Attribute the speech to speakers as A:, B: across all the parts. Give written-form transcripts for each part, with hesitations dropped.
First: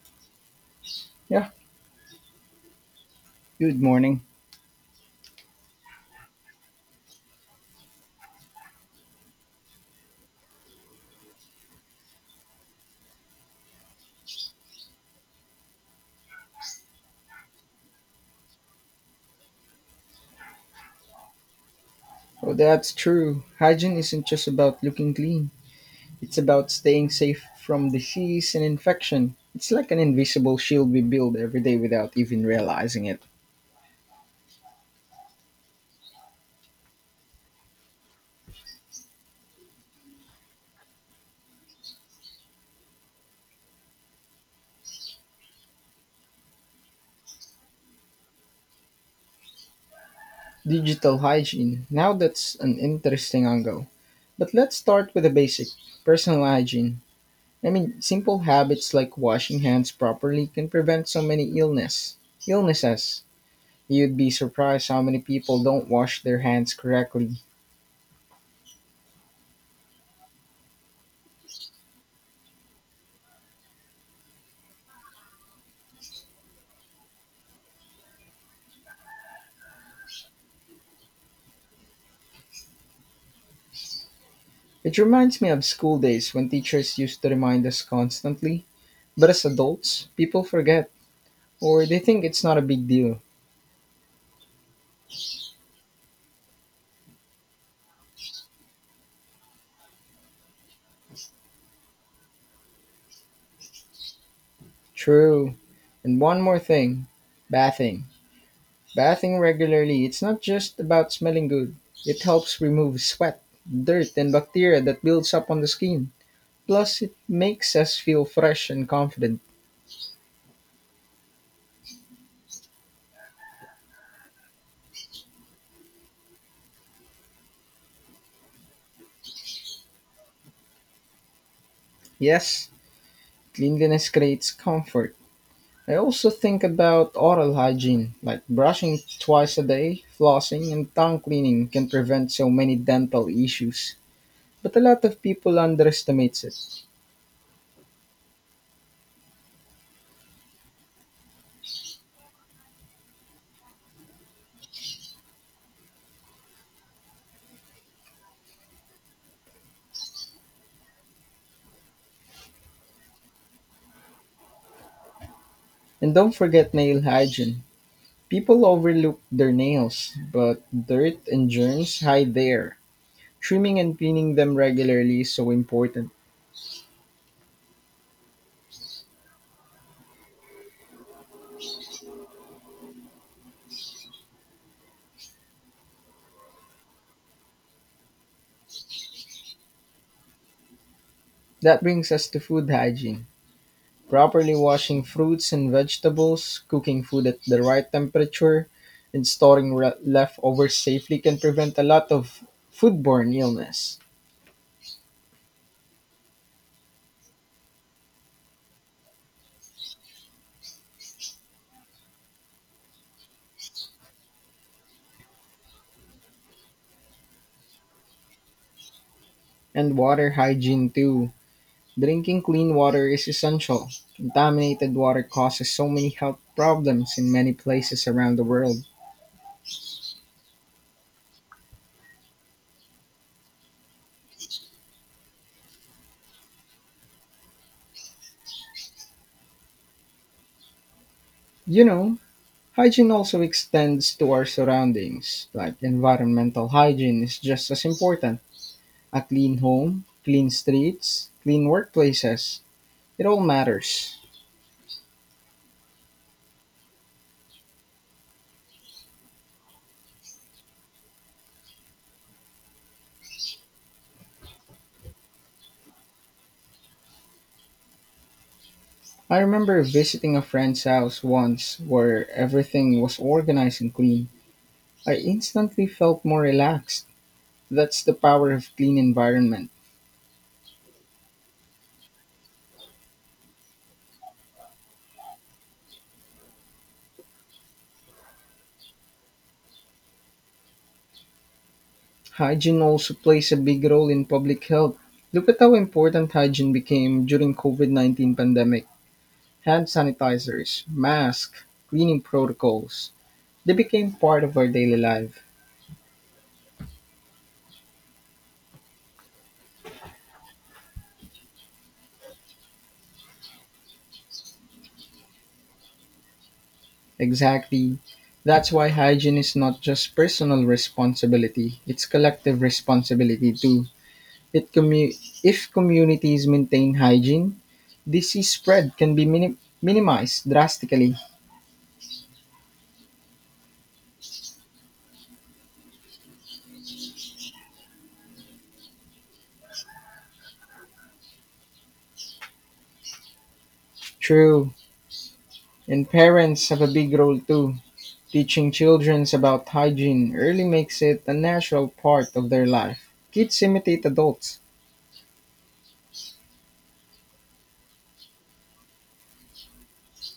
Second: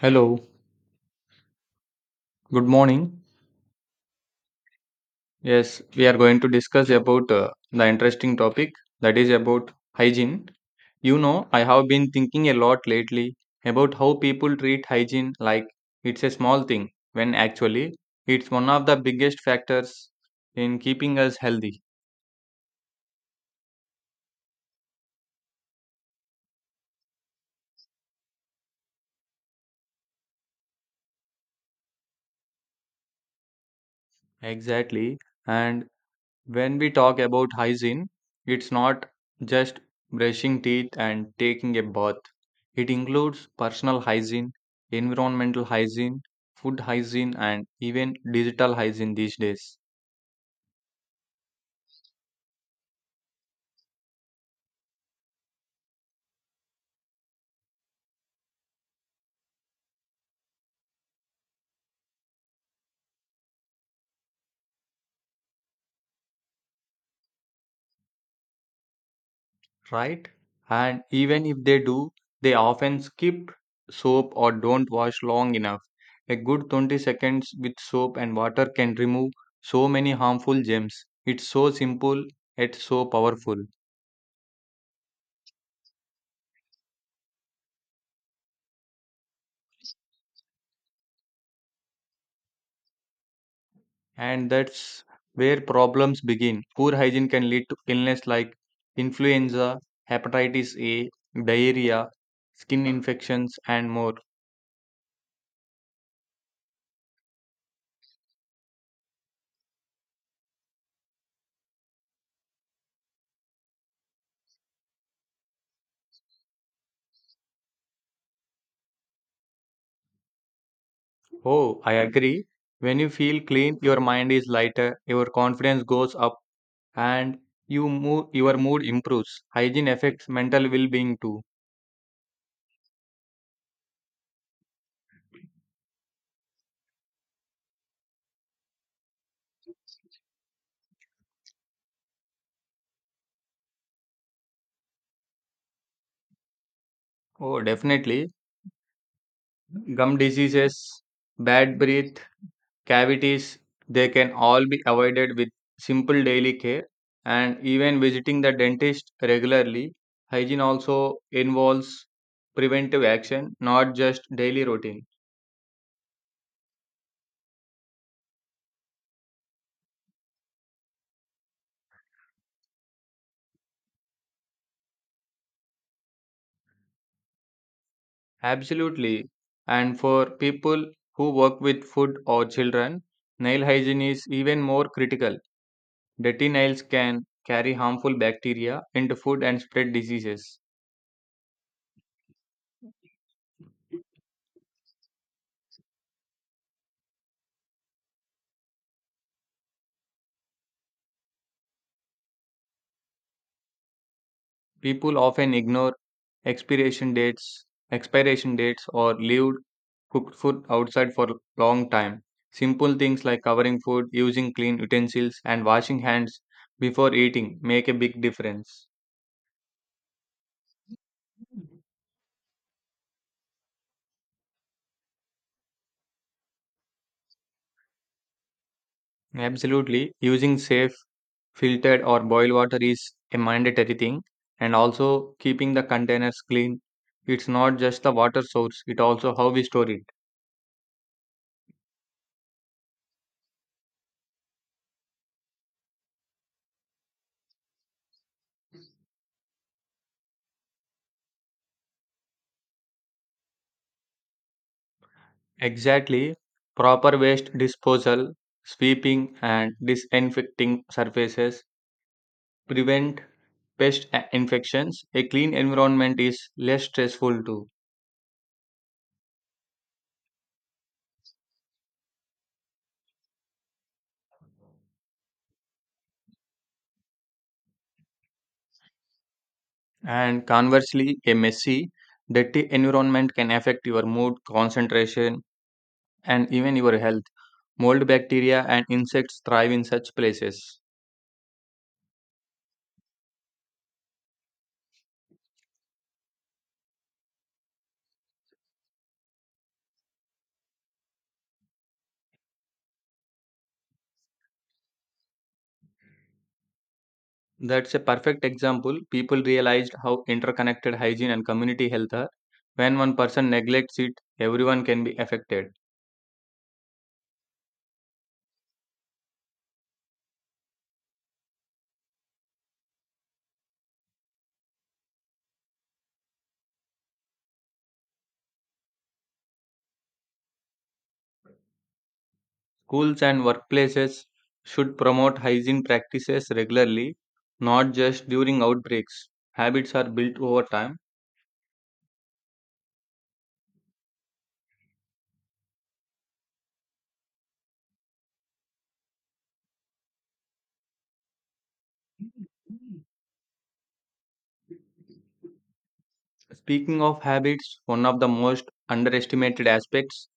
A: Hello,
B: Yeah,
A: good morning.
B: good morning.
A: Yes, we are going to discuss about the interesting topic that is about hygiene. You know, I have been thinking a lot lately about how people treat hygiene like it's a small thing when actually it's one of the biggest factors in keeping us healthy.
B: Oh, that's true. Hygiene isn't just about looking clean, it's about staying safe from disease and infection. It's like an invisible shield we build every day without even realizing it.
A: Exactly. And when we talk about hygiene, it's not just brushing teeth and taking a bath. It includes personal hygiene, environmental hygiene, food hygiene, and even digital hygiene these days,
B: Digital hygiene. Now that's an interesting angle. But let's start with the basic personal hygiene. I mean, simple habits like washing hands properly can prevent so many illnesses. You'd be surprised how many people don't wash their hands correctly.
A: right? And even if they do, they often skip soap or don't wash long enough. A good 20 seconds with soap and water can remove so many harmful germs. It's so simple, yet so powerful.
B: It reminds me of school days when teachers used to remind us constantly. But as adults, people forget, or they think it's not a big deal.
A: And that's where problems begin. Poor hygiene can lead to illness like influenza, hepatitis A, diarrhea, skin infections, and more.
B: True. And one more thing, bathing. Bathing regularly, it's not just about smelling good, it helps remove sweat, dirt, and bacteria that builds up on the skin. Plus, it makes us feel fresh and confident.
A: Oh, I agree. When you feel clean, your mind is lighter, your confidence goes up, and your mood improves. Hygiene affects mental well being too.
B: Yes, cleanliness creates comfort. I also think about oral hygiene, like brushing twice a day, flossing, and tongue cleaning can prevent so many dental issues. But a lot of people underestimate it.
A: Oh, definitely. Gum diseases, bad breath, cavities, they can all be avoided with simple daily care and even visiting the dentist regularly. Hygiene also involves preventive action, not just daily routine.
B: And don't forget nail hygiene. People overlook their nails, but dirt and germs hide there. Trimming and cleaning them regularly is so important.
A: Absolutely. And for people who work with food or children, nail hygiene is even more critical. Dirty nails can carry harmful bacteria into food and spread diseases.
B: That brings us to food hygiene. Properly washing fruits and vegetables, cooking food at the right temperature, and storing leftovers safely can prevent a lot of foodborne illness.
A: People often ignore expiration dates, expiration dates or leave cooked food outside for long time. Simple things like covering food, using clean utensils and washing hands before eating make a big difference.
B: And water hygiene too. Drinking clean water is essential. Contaminated water causes so many health problems in many places around the world.
A: Absolutely. Using safe, filtered, or boiled water is a mandatory thing, and also keeping the containers clean. It's not just the water source, it also how we store it.
B: You know, hygiene also extends to our surroundings, like environmental hygiene is just as important. A clean home, clean streets, clean workplaces, it all matters.
A: Exactly. Proper waste disposal, sweeping, and disinfecting surfaces prevent infections. A clean environment is less stressful too.
B: I remember visiting a friend's house once where everything was organized and clean. I instantly felt more relaxed. That's the power of clean environment.
A: And conversely, a messy, dirty environment can affect your mood, concentration, and even your health. Mold bacteria and insects thrive in such places.
B: Hygiene also plays a big role in public health. Look at how important hygiene became during COVID-19 pandemic. Hand sanitizers, masks, cleaning protocols. They became part of our daily life.
A: That's a perfect example. People realized how interconnected hygiene and community health are. When one person neglects it, everyone can be affected.
B: Exactly. That's why hygiene is not just personal responsibility, it's collective responsibility too. It commu- if communities maintain hygiene, disease spread can be minimized drastically.
A: Schools and workplaces should promote hygiene practices regularly, not just during outbreaks. Habits are built over time.
B: True. And parents have a big role too. Teaching children about hygiene early makes it a natural part of their life. Kids imitate adults.
A: Speaking of habits, one of the most underestimated aspects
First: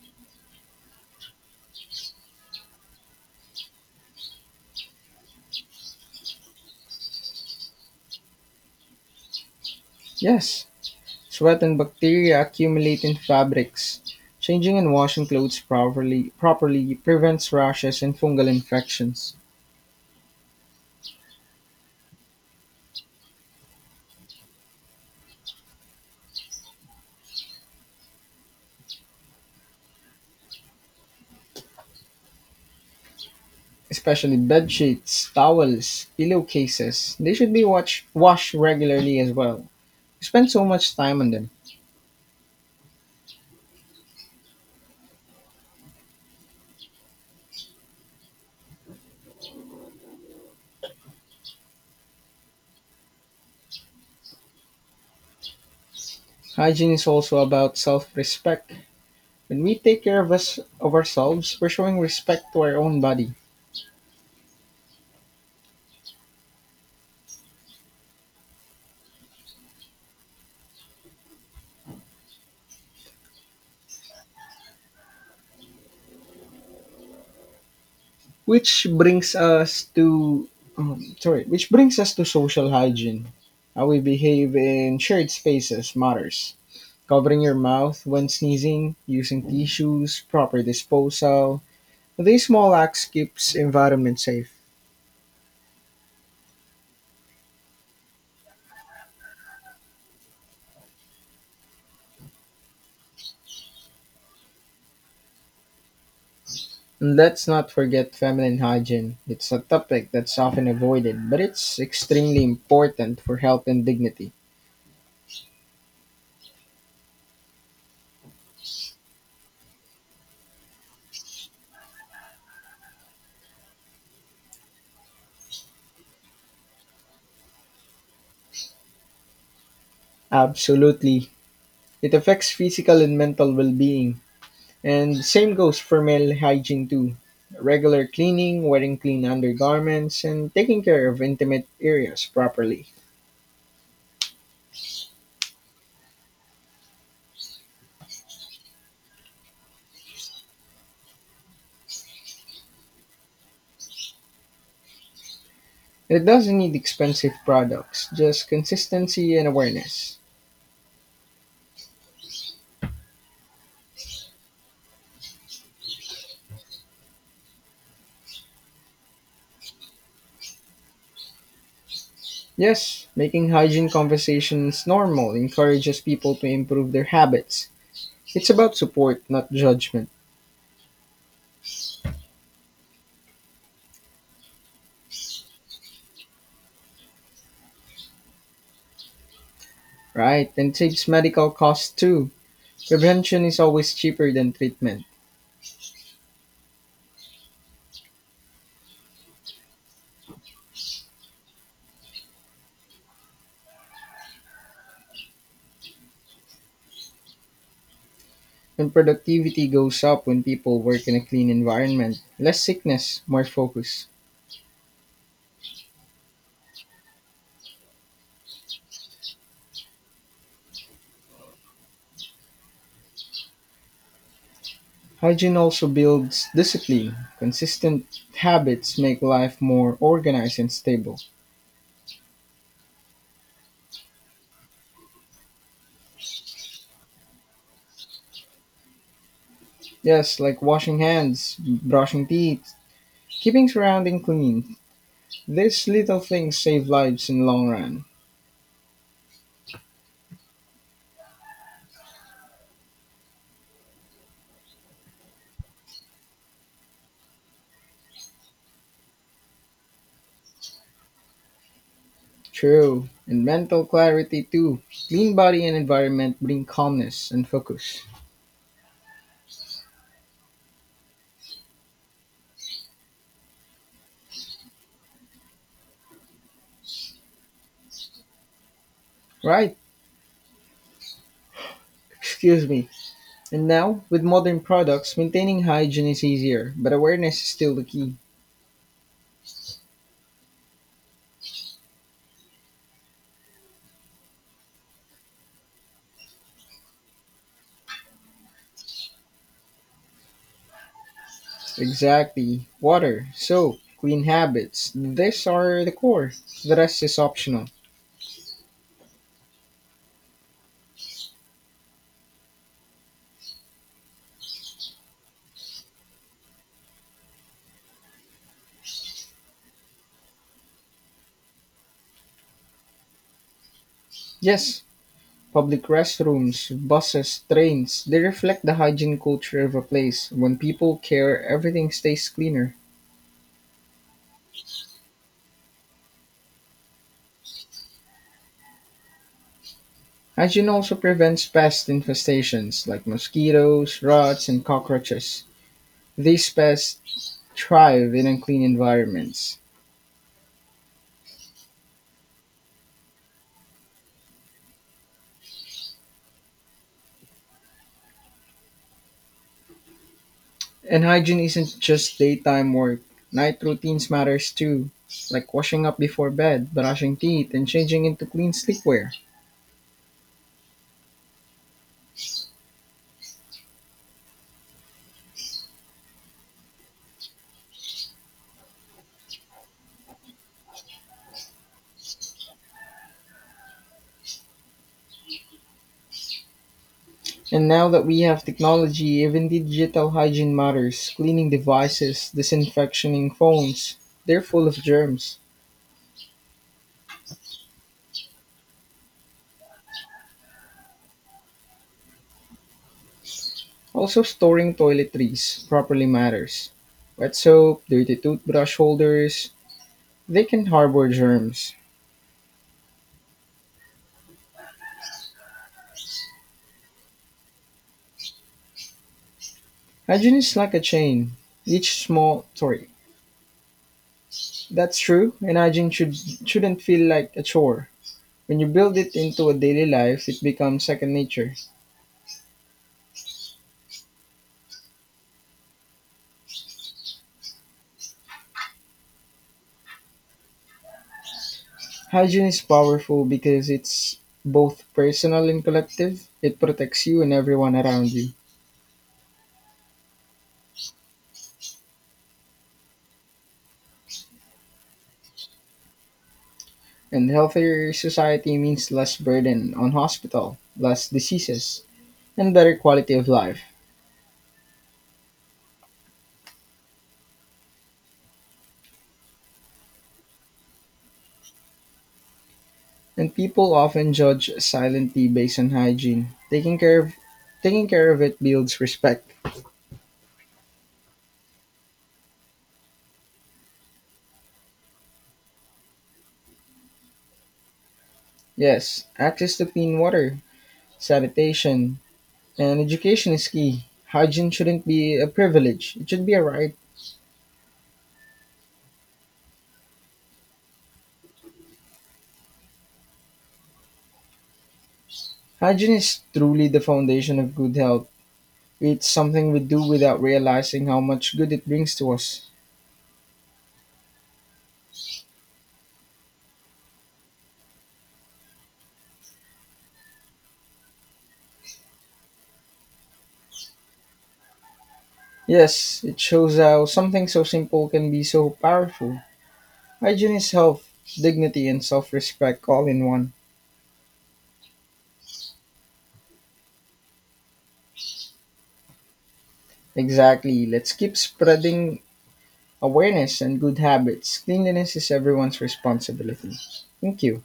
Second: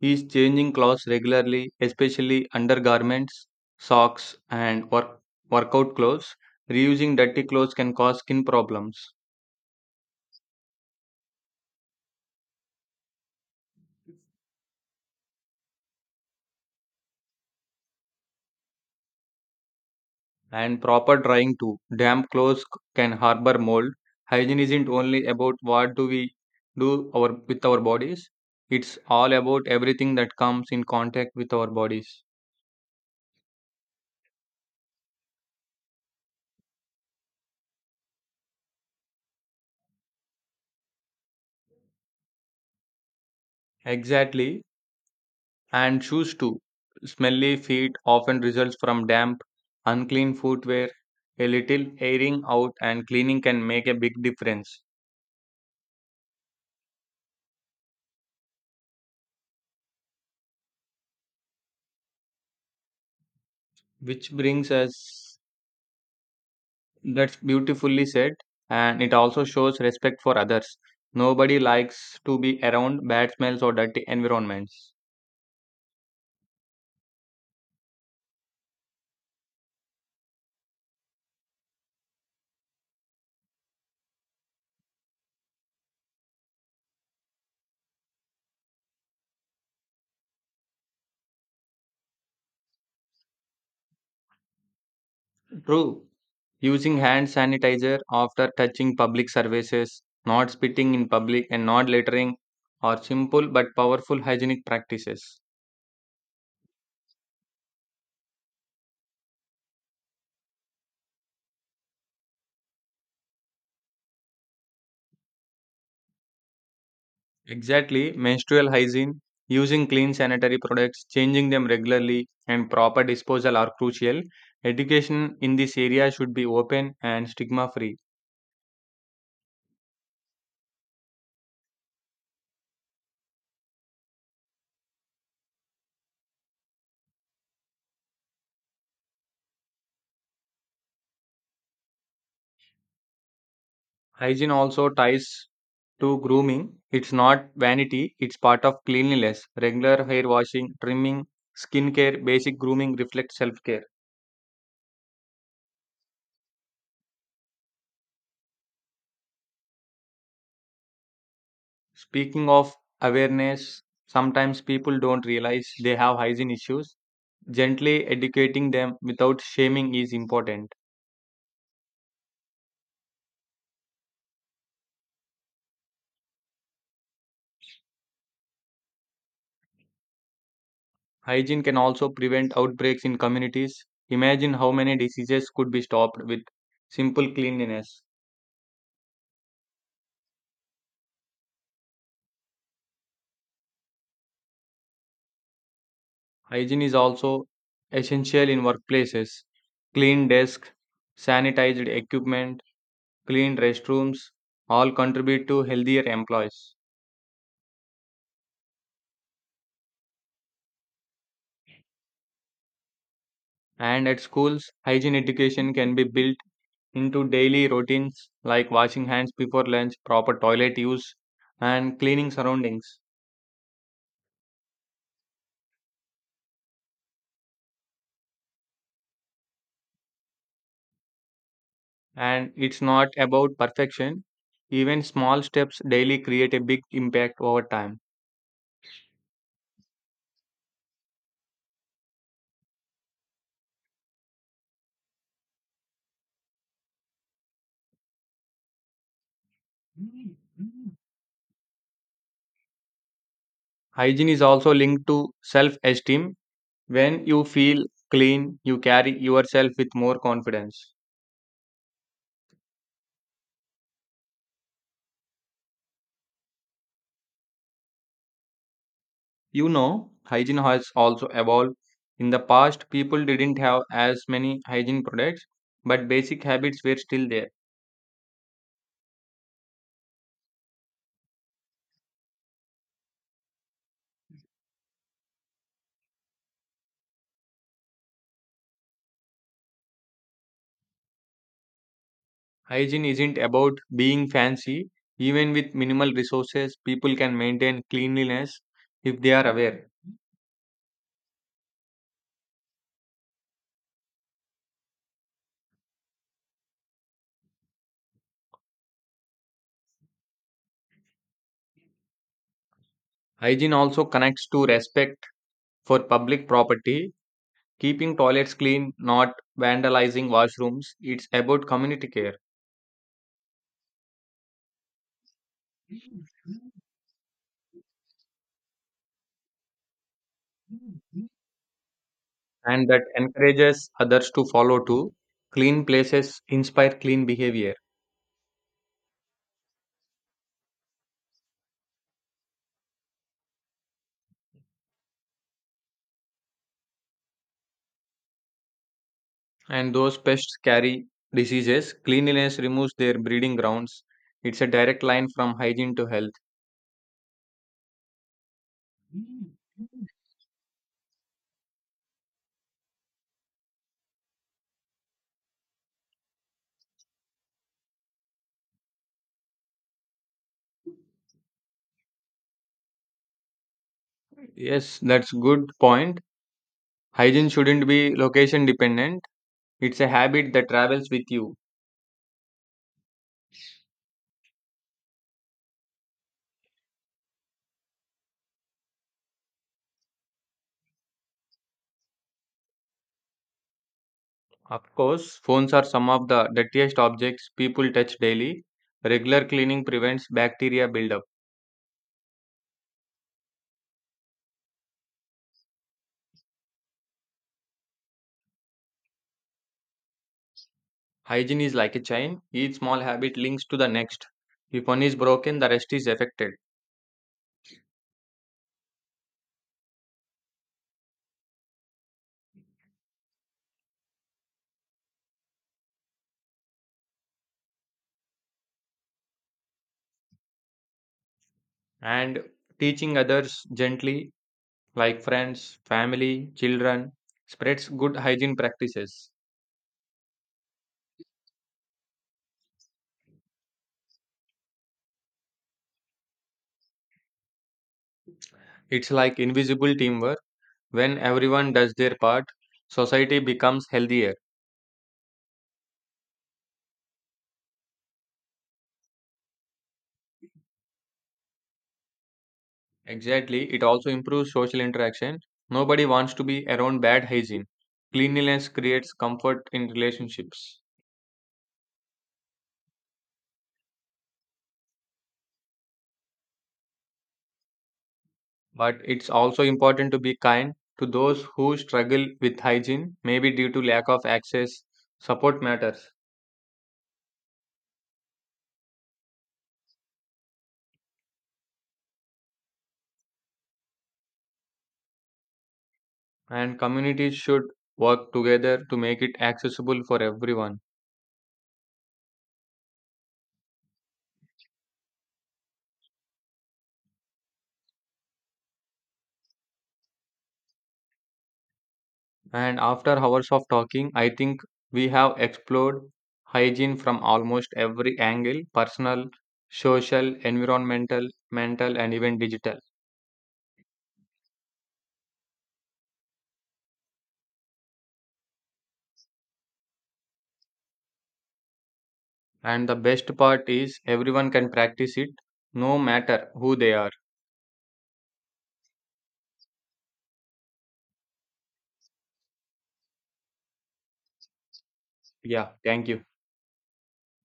A: is changing clothes regularly, especially undergarments, socks, and workout clothes. Reusing dirty clothes can cause skin problems,
B: Yes, sweat and bacteria accumulate in fabrics. Changing and washing clothes properly prevents rashes and fungal infections,
A: and proper drying too. Damp clothes can harbor mold. Hygiene isn't only about what do we with our bodies, it's all about everything that comes in contact with our bodies.
B: especially bed sheets, towels, pillowcases. They should be washed regularly as well. We spend so much time on them.
A: Exactly. And shoes too. Smelly feet often results from damp, unclean footwear. A little airing out and cleaning can make a big difference.
B: Hygiene is also about self-respect. When we take care of ourselves, we're showing respect to our own body.
A: Which brings us that's beautifully said, and it also shows respect for others. Nobody likes to be around bad smells or dirty environments.
B: Which brings us to sorry, which brings us to social hygiene. How we behave in shared spaces matters. Covering your mouth when sneezing, using tissues, proper disposal. These small acts keeps environment safe.
A: True. Using hand sanitizer after touching public surfaces, not spitting in public, and not littering are simple but powerful hygienic practices.
B: And let's not forget feminine hygiene. It's a topic that's often avoided, but it's extremely important for health and dignity.
A: Exactly, menstrual hygiene, using clean sanitary products, changing them regularly, and proper disposal are crucial. Education in this area should be open and stigma free.
B: Absolutely. It affects physical and mental well-being. And same goes for male hygiene too. Regular cleaning, wearing clean undergarments, and taking care of intimate areas properly.
A: Hygiene also ties to grooming. It's not vanity, it's part of cleanliness. Regular hair washing, trimming, skincare, basic grooming reflect self care.
B: It doesn't need expensive products, just consistency and awareness.
A: Speaking of awareness, sometimes people don't realize they have hygiene issues. Gently educating them without shaming is important.
B: Yes, making hygiene conversations normal encourages people to improve their habits. It's about support, not judgment,
A: Hygiene can also prevent outbreaks in communities. Imagine how many diseases could be stopped with simple cleanliness.
B: right? And saves medical costs too. Prevention is always cheaper than treatment.
A: Hygiene is also essential in workplaces. Clean desks, sanitized equipment, clean restrooms all contribute to healthier employees.
B: And productivity goes up when people work in a clean environment. Less sickness, more focus.
A: And at schools, hygiene education can be built into daily routines like washing hands before lunch, proper toilet use, and cleaning surroundings.
B: Hygiene also builds discipline. Consistent habits make life more organized and stable.
A: And it's not about perfection. Even small steps daily create a big impact over time.
B: Yes, like washing hands, brushing teeth, keeping surrounding clean. These little things save lives in the long run.
A: Hygiene is also linked to self esteem. When you feel clean, you carry yourself with more confidence.
B: True. And mental clarity too. Clean body and environment bring calmness and focus.
A: You know, hygiene has also evolved. In the past, people didn't have as many hygiene products, but basic habits were still there.
B: Right. Excuse me. And now, with modern products, maintaining hygiene is easier, but awareness is still the key.
A: Hygiene isn't about being fancy. Even with minimal resources, people can maintain cleanliness if they are aware.
B: Exactly. Water, soap, clean habits. These are the core. The rest is optional.
A: Hygiene also connects to respect for public property, keeping toilets clean, not vandalizing washrooms. It's about community care
B: Yes, public restrooms, buses, trains, they reflect the hygiene culture of a place. When people care, everything stays cleaner.
A: and that encourages others to follow too. Clean places inspire clean behavior,
B: Hygiene also prevents pest infestations like mosquitoes, rats, and cockroaches. These pests thrive in unclean environments.
A: and those pests carry diseases. Cleanliness removes their breeding grounds. It's a direct line from hygiene to health.
B: And hygiene isn't just daytime work. Night routines matters too, like washing up before bed, brushing teeth, and changing into clean sleepwear.
A: Yes, that's good point. Hygiene shouldn't be location dependent. It's a habit that travels with you.
B: And now that we have technology, even digital hygiene matters. Cleaning devices, disinfecting phones, they're full of
A: Of course,
B: germs.
A: phones are some of the dirtiest objects people touch daily. Regular cleaning prevents bacteria buildup.
B: Also storing toiletries properly matters. Wet soap, dirty toothbrush holders, they can harbor
A: Hygiene is
B: germs.
A: like a chain, each small habit links to the next. If one is broken, the rest is affected.
B: Hygiene is like a chain. Each small, sorry, That's true, and shouldn't feel like a chore. When you build it into a daily life, it becomes second nature.
A: And teaching others gently, like friends, family, children, spreads good hygiene practices.
B: Hygiene is powerful because it's both personal and collective. It protects you and everyone around you.
A: It's like invisible teamwork. When everyone does their part, society becomes healthier.
B: And healthier society means less burden on hospital, less diseases, and better quality of life.
A: Exactly, it also improves social interaction. Nobody wants to be around bad hygiene. Cleanliness creates comfort in relationships.
B: And people often judge silently based on hygiene. Taking care of it builds
A: But
B: respect.
A: it's also important to be kind to those who struggle with hygiene, maybe due to lack of access. Support matters,
B: Yes, access to clean water, sanitation, and education is key. Hygiene shouldn't be a privilege, it should be a right.
A: and communities should work together to make it accessible for everyone.
B: Hygiene is truly the foundation of good health. It's something we do without realizing how much good it brings to us.
A: And after hours of talking, I think we have explored hygiene from almost every angle personal, social, environmental, mental, and even digital.
B: Yes, it shows how something so simple can be so powerful. Hygiene is health, dignity, and self respect all
A: And the
B: in one.
A: best part is everyone can practice it no matter who they are.
B: Exactly. Let's keep spreading awareness and good habits. Cleanliness is everyone's
A: Yeah, thank you.
B: responsibility. Thank you.